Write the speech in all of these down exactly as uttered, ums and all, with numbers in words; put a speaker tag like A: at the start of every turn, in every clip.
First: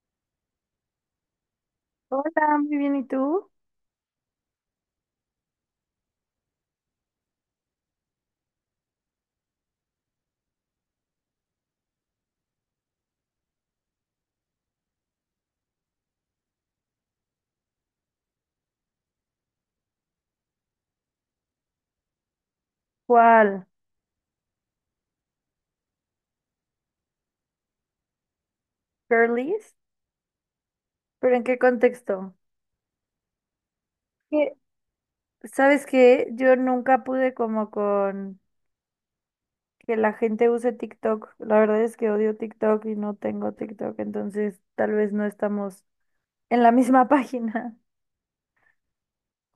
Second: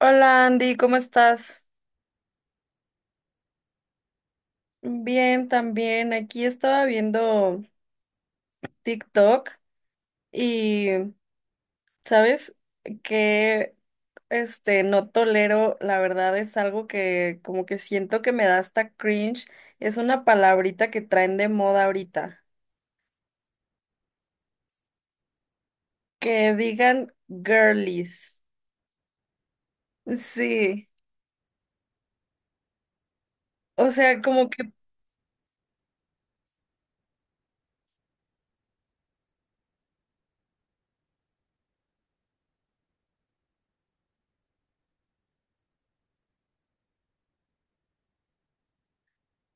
A: Hola Andy, ¿cómo estás?
B: Hola, muy bien, ¿y tú?
A: Bien, también. Aquí estaba viendo TikTok y, ¿sabes? Que este no tolero, la verdad es algo que como que siento que me da hasta cringe. Es una palabrita que traen de moda ahorita.
B: ¿Cuál?
A: Que digan girlies.
B: ¿Girlies?
A: Sí.
B: ¿Pero en qué contexto?
A: O sea, como
B: Que,
A: que
B: ¿Sabes qué? Yo nunca pude como con que la gente use TikTok. La verdad es que odio TikTok y no tengo TikTok, entonces tal vez no estamos en la misma página.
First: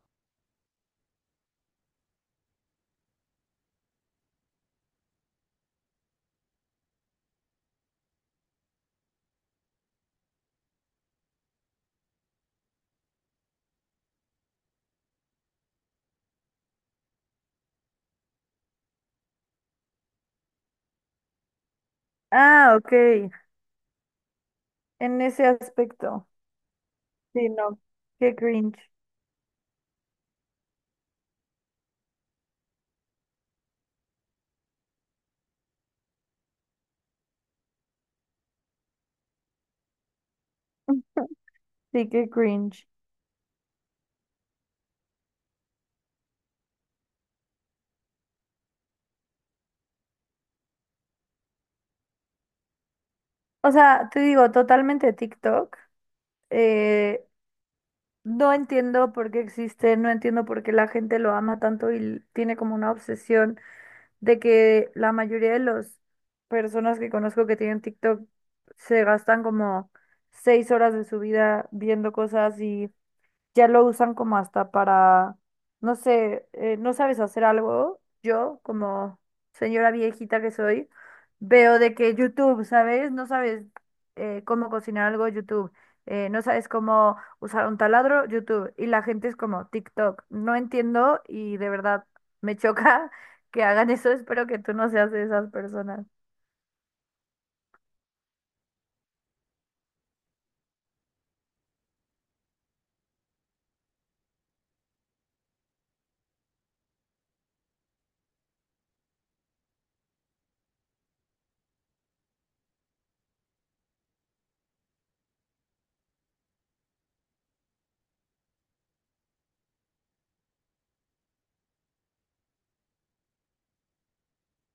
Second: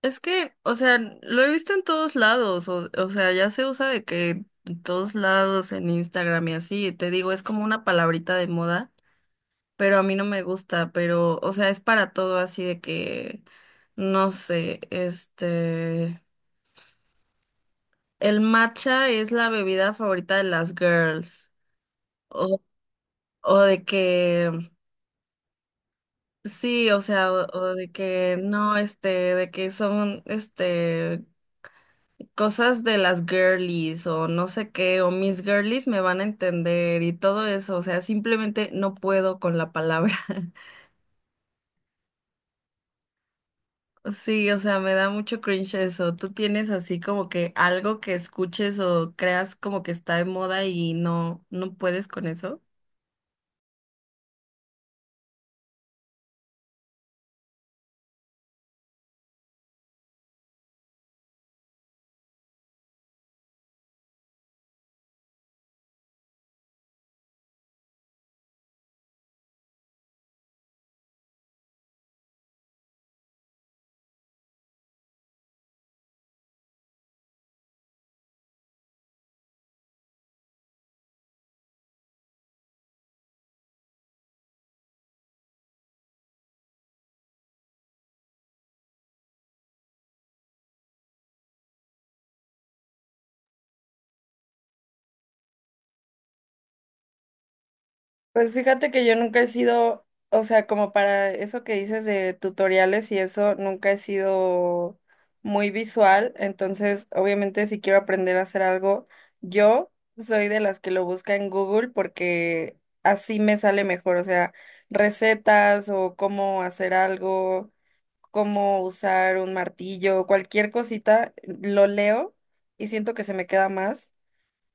A: Es que, o sea, lo he visto en todos lados, o, o sea, ya se usa de que en todos lados, en Instagram y así, te digo, es como una palabrita de moda, pero a mí no me gusta, pero, o sea, es para todo así de que, no sé, este, el matcha es la bebida favorita de las girls, o,
B: Ah, ok.
A: o de que,
B: En ese aspecto.
A: sí, o sea, o,
B: Sí,
A: o
B: no.
A: de
B: Qué
A: que, no,
B: cringe.
A: este, de que son, este... cosas de las girlies o no sé qué o mis girlies me van a entender y todo eso, o sea, simplemente no puedo con la palabra.
B: Sí, qué cringe.
A: Sí, o sea, me da mucho cringe eso. ¿Tú tienes así como que algo que escuches o creas como que está de moda y no no puedes con eso?
B: O sea, te digo, totalmente TikTok. eh, No entiendo por qué existe, no entiendo por qué la gente lo ama tanto y l- tiene como una obsesión de que la mayoría de las personas que conozco que tienen TikTok se gastan como seis horas de su vida viendo cosas y ya lo usan como hasta para, no sé, eh, no sabes hacer algo. Yo, como señora viejita que soy, veo de que YouTube, ¿sabes? No sabes eh, cómo cocinar algo, YouTube. Eh, no sabes cómo usar un taladro, YouTube. Y la gente es como TikTok. No entiendo y de verdad me choca que hagan eso. Espero que tú no seas de esas personas.
A: Pues fíjate que yo nunca he sido, o sea, como para eso que dices de tutoriales y eso, nunca he sido muy visual, entonces obviamente si quiero aprender a hacer algo, yo soy de las que lo busca en Google porque así me sale mejor, o sea, recetas o cómo hacer algo, cómo usar un martillo, cualquier cosita, lo leo y siento que se me queda más.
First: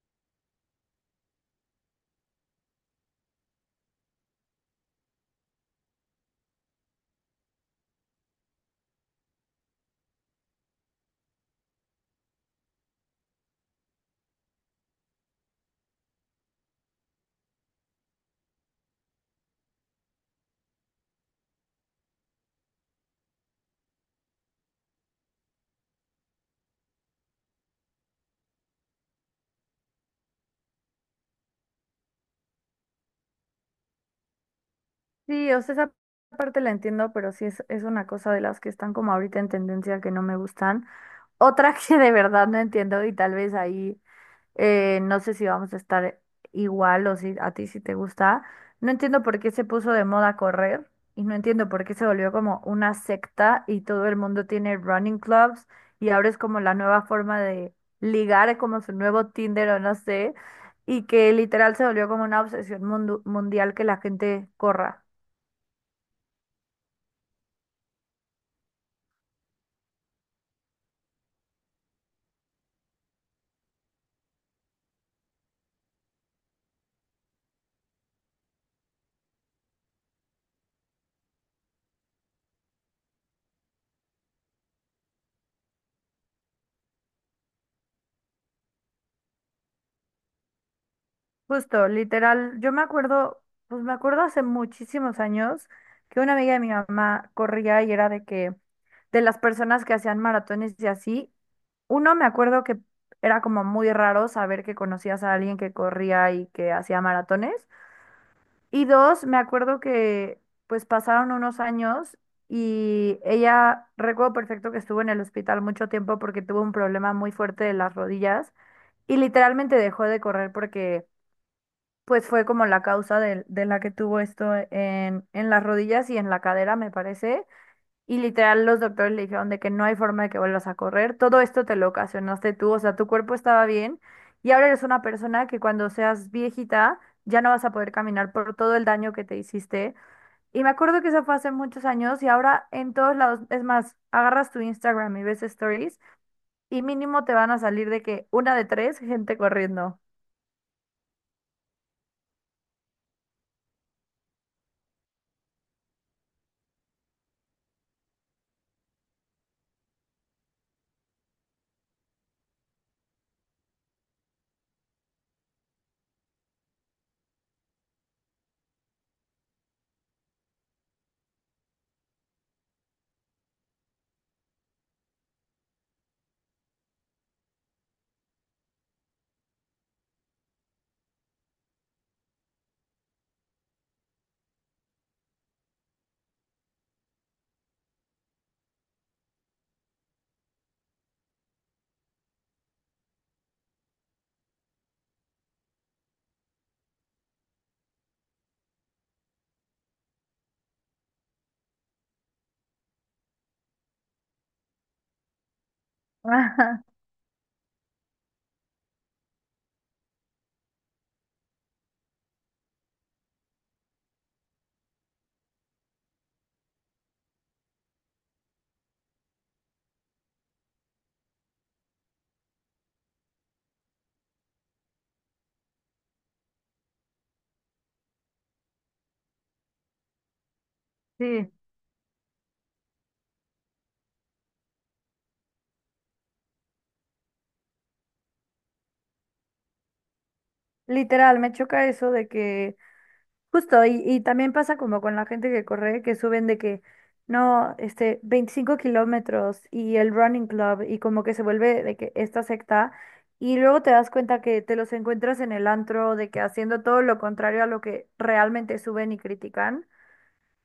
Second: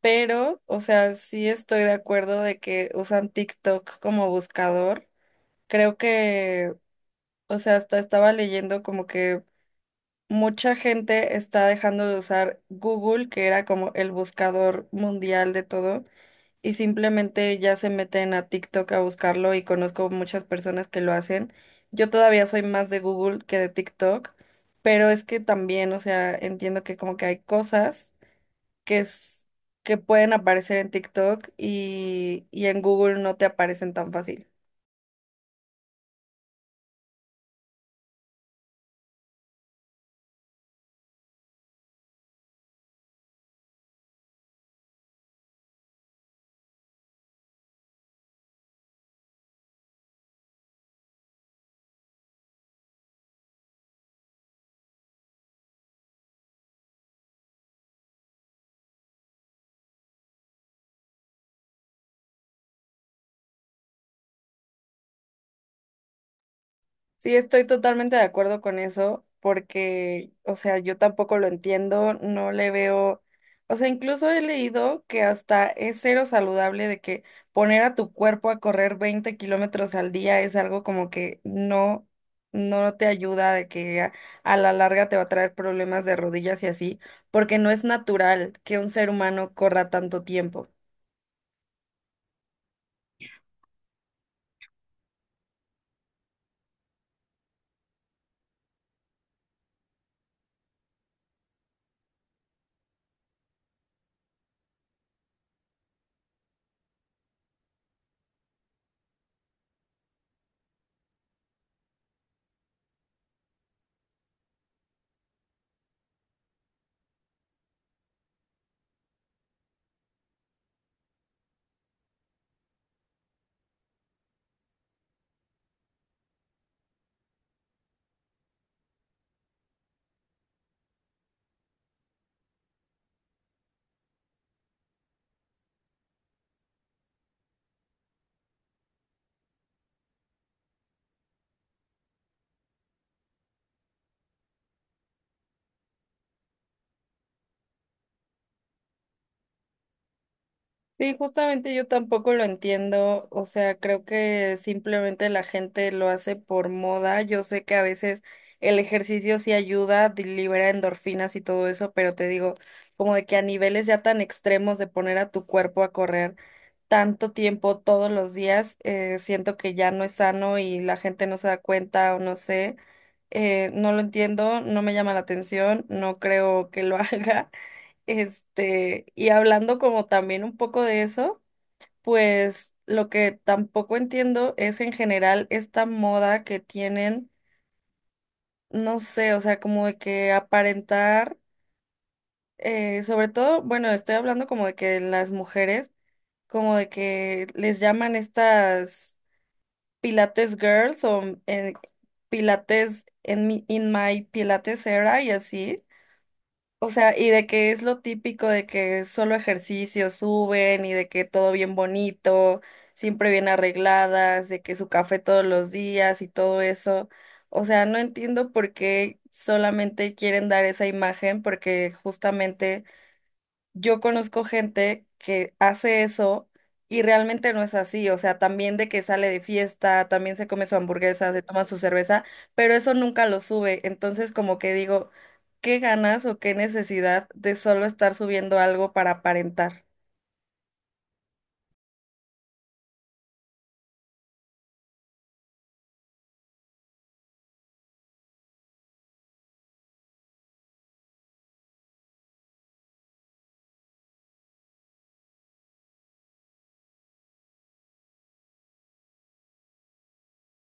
A: Pero, o sea, sí estoy de acuerdo de que usan TikTok como buscador. Creo que, o sea, hasta estaba leyendo como que mucha gente está dejando de usar Google, que era como el buscador mundial de todo, y simplemente ya se meten a TikTok a buscarlo y conozco muchas personas que lo hacen. Yo todavía soy más de Google que de TikTok, pero es que también, o sea, entiendo que como que hay cosas que es, que pueden aparecer en TikTok y, y en Google no te aparecen tan fácil.
B: Sí, o sea, esa parte la entiendo, pero sí es, es una cosa de las que están como ahorita en tendencia que no me gustan. Otra que de verdad no entiendo y tal vez ahí eh, no sé si vamos a estar igual o si a ti si te gusta. No entiendo por qué se puso de moda correr y no entiendo por qué se volvió como una secta y todo el mundo tiene running clubs y ahora es como la nueva forma de ligar, es como su nuevo Tinder o no sé, y que literal se volvió como una obsesión mundu- mundial que la gente corra.
A: Sí, estoy totalmente de acuerdo con eso, porque, o sea, yo tampoco lo entiendo, no le veo, o sea, incluso he leído que hasta es cero saludable de que poner a tu cuerpo a correr veinte kilómetros al día es algo como que no, no te ayuda, de que a, a la larga te va a traer problemas de rodillas y así, porque no es natural que un ser humano corra tanto tiempo.
B: Justo, literal, yo me acuerdo, pues me acuerdo hace muchísimos años que una amiga de mi mamá corría y era de que, de las personas que hacían maratones y así, uno me acuerdo que era como muy raro saber que conocías a alguien que corría y que hacía maratones. Y dos, me acuerdo que pues pasaron unos años y ella, recuerdo perfecto que estuvo en el hospital mucho tiempo porque tuvo un problema muy fuerte de las rodillas y literalmente dejó de correr porque pues fue como la causa de, de la que tuvo esto en, en las rodillas y en la cadera, me parece. Y literal los doctores le dijeron de que no hay forma de que vuelvas a correr. Todo esto te lo ocasionaste tú, o sea, tu cuerpo estaba bien y ahora eres una persona que cuando seas viejita ya no vas a poder caminar por todo el daño que te hiciste. Y me acuerdo que eso fue hace muchos años y ahora en todos lados, es más, agarras tu Instagram y ves stories y mínimo te van a salir de que una de tres gente corriendo.
A: Sí, justamente yo tampoco lo entiendo, o sea, creo que simplemente la gente lo hace por moda. Yo sé que a veces el ejercicio sí ayuda, di- libera endorfinas y todo eso, pero te digo, como de que a niveles ya tan extremos de poner a tu cuerpo a correr tanto tiempo todos los días, eh, siento que ya no es sano y la gente no se da cuenta o no sé, eh, no lo entiendo, no me llama la atención, no creo que lo haga. Este, y hablando como también un poco de eso, pues lo que tampoco entiendo es en general esta moda que tienen, no sé, o sea, como de que aparentar, eh, sobre todo, bueno, estoy hablando como de que las mujeres, como de que les llaman estas Pilates Girls o eh, Pilates en mi, in my Pilates era y así.
B: Ajá,
A: O sea, y de que es lo típico de que solo ejercicio suben y de que todo bien bonito, siempre bien arregladas, de que su café todos los días y todo eso. O sea, no entiendo por qué solamente quieren dar esa imagen, porque justamente yo conozco gente que hace eso y realmente no es así, o sea, también de que sale de fiesta, también se come su hamburguesa, se
B: sí.
A: toma su cerveza, pero eso nunca lo sube, entonces como que digo, ¿qué ganas o qué necesidad de solo estar subiendo algo para aparentar?
B: Literal, me choca eso de que, justo, y, y también pasa como con la gente que corre, que suben de que, no, este, veinticinco kilómetros y el running club y como que se vuelve de que esta secta y luego te das cuenta que te los encuentras en el antro de que haciendo todo lo contrario a lo que realmente suben y critican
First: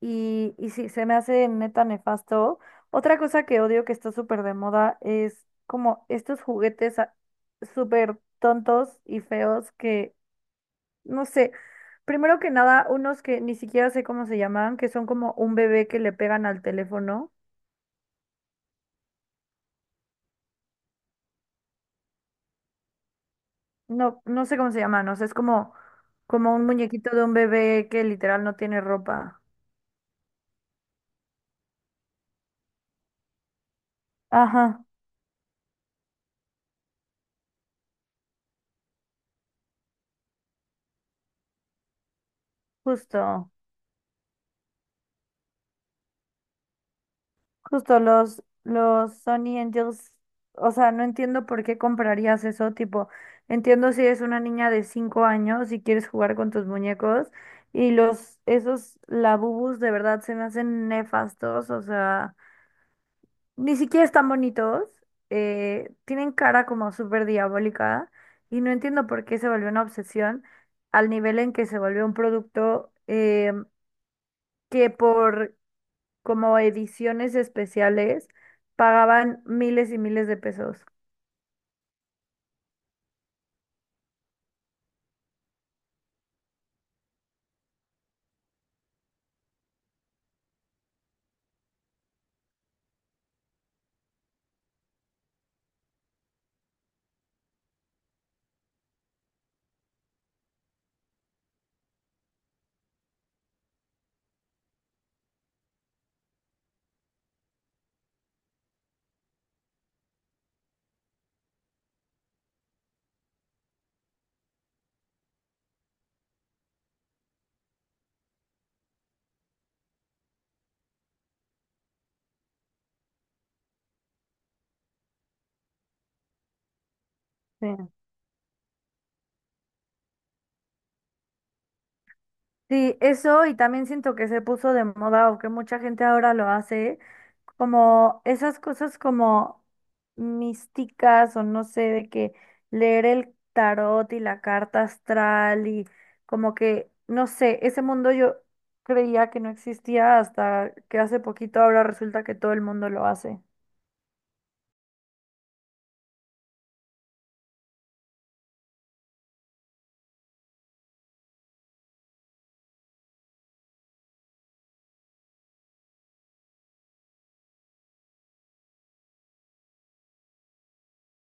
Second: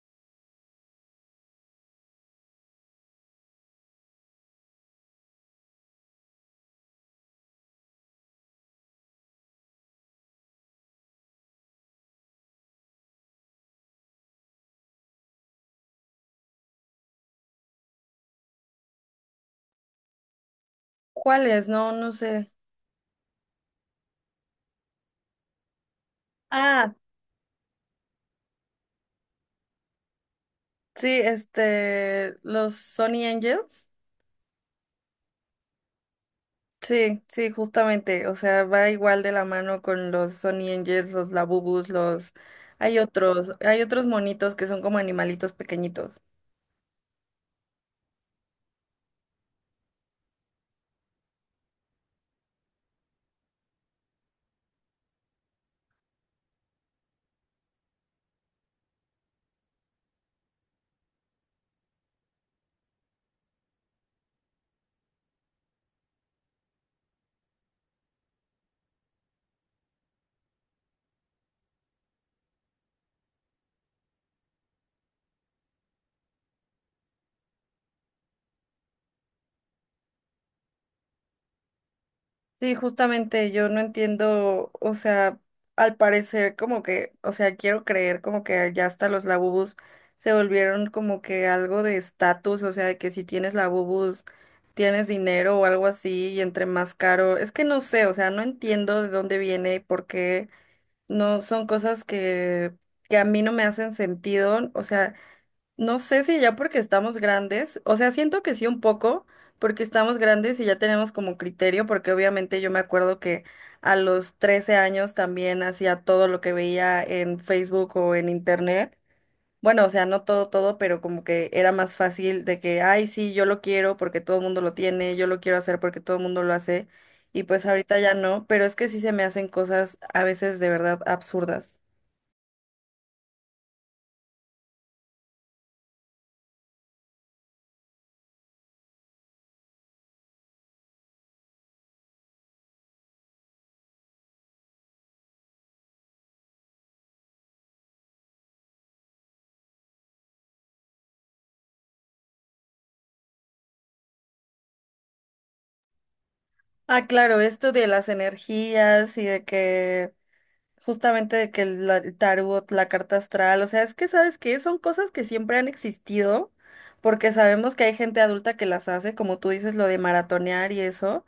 B: y, y sí, se me hace neta nefasto. Otra cosa que odio que está súper de moda es como estos juguetes ah, súper tontos y feos que no sé, primero que nada, unos que ni siquiera sé cómo se llaman, que son como un bebé que le pegan al teléfono.
A: ¿Cuáles? No, no sé.
B: No, no sé cómo se llaman, o sea, es como, como un
A: Ah,
B: muñequito de un bebé que literal no tiene ropa.
A: sí, este, los Sony Angels.
B: Ajá,
A: Sí, sí, justamente, o sea, va igual de la mano con los Sonny Angels, los Labubus, los... Hay
B: justo,
A: otros, hay otros monitos que son como animalitos pequeñitos.
B: justo los, los Sony Angels, o sea, no entiendo por qué comprarías eso, tipo, entiendo si eres una niña de cinco años y quieres jugar con tus muñecos, y los, esos labubus de verdad se me hacen nefastos, o sea. Ni siquiera están bonitos, eh, tienen cara como súper diabólica y no entiendo por qué se volvió una obsesión al nivel en que se volvió un producto eh, que por como ediciones especiales pagaban miles y miles de pesos.
A: Sí, justamente, yo no entiendo, o sea, al parecer como que, o sea, quiero creer como que ya hasta los Labubus se volvieron como que algo de estatus, o sea, de que si tienes Labubus tienes dinero o algo así y entre más caro, es que no sé, o sea, no entiendo de dónde viene y por qué. No, son cosas que, que a mí no me hacen sentido. O sea, no sé si ya porque estamos grandes, o sea, siento que sí un poco, porque estamos grandes y ya tenemos como criterio, porque obviamente yo me acuerdo que a los trece años también hacía todo lo que veía en Facebook o en Internet. Bueno, o sea, no todo, todo, pero como que era más fácil de que, ay, sí, yo lo quiero porque todo el mundo lo tiene, yo lo quiero hacer porque todo el mundo lo hace, y pues
B: Sí.
A: ahorita ya no, pero es que sí se me hacen cosas a veces de verdad absurdas.
B: Sí, eso y también siento que se puso de moda o que mucha gente ahora lo hace como esas cosas como místicas o no sé, de que leer el tarot y la carta astral y como que, no sé, ese mundo yo creía que no existía hasta que hace poquito ahora resulta que todo el mundo lo hace.
A: Ah, claro, esto de las energías y de que justamente de que el la- el tarot, la carta astral, o sea, es que sabes que son cosas que siempre han existido, porque sabemos que hay gente adulta que las hace, como tú dices, lo de maratonear y eso.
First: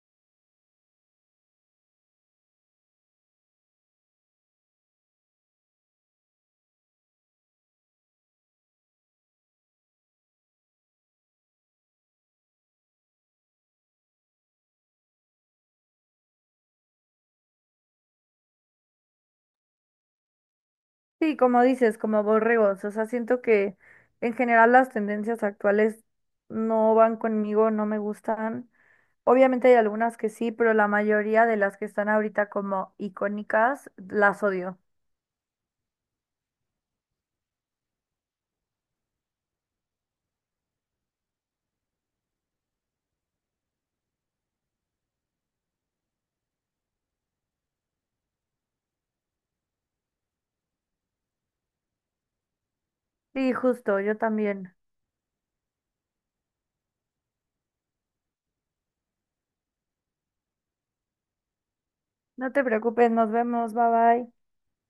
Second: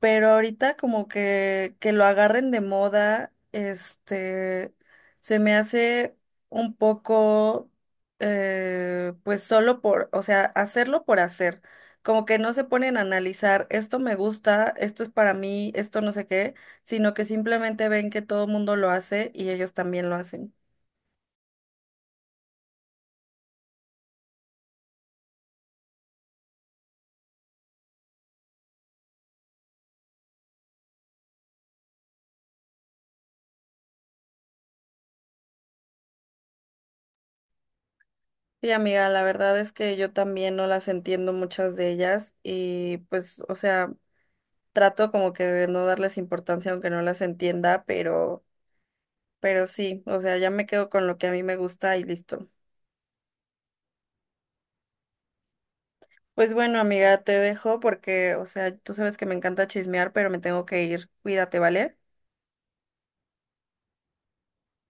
A: Pero ahorita como que, que lo agarren de moda, este, se me hace un poco, eh, pues solo por, o sea, hacerlo por hacer, como que no se ponen a analizar, esto me gusta, esto es para mí, esto no sé qué, sino que simplemente ven que todo el mundo lo hace y ellos también lo hacen.
B: Sí, como dices, como borregos, o sea, siento que en general las tendencias actuales no van conmigo, no me gustan. Obviamente hay algunas que sí, pero la mayoría de las que están ahorita como icónicas las odio.
A: Sí, amiga, la verdad es que yo también no las entiendo muchas de ellas y pues, o sea... trato como que de no darles importancia aunque no las entienda, pero, pero sí, o sea, ya me quedo con lo que a mí me gusta y listo.
B: Sí, justo, yo también.
A: Pues bueno, amiga, te dejo porque, o sea, tú sabes que me encanta chismear, pero me tengo que ir. Cuídate, ¿vale?
B: No te preocupes, nos vemos, bye bye.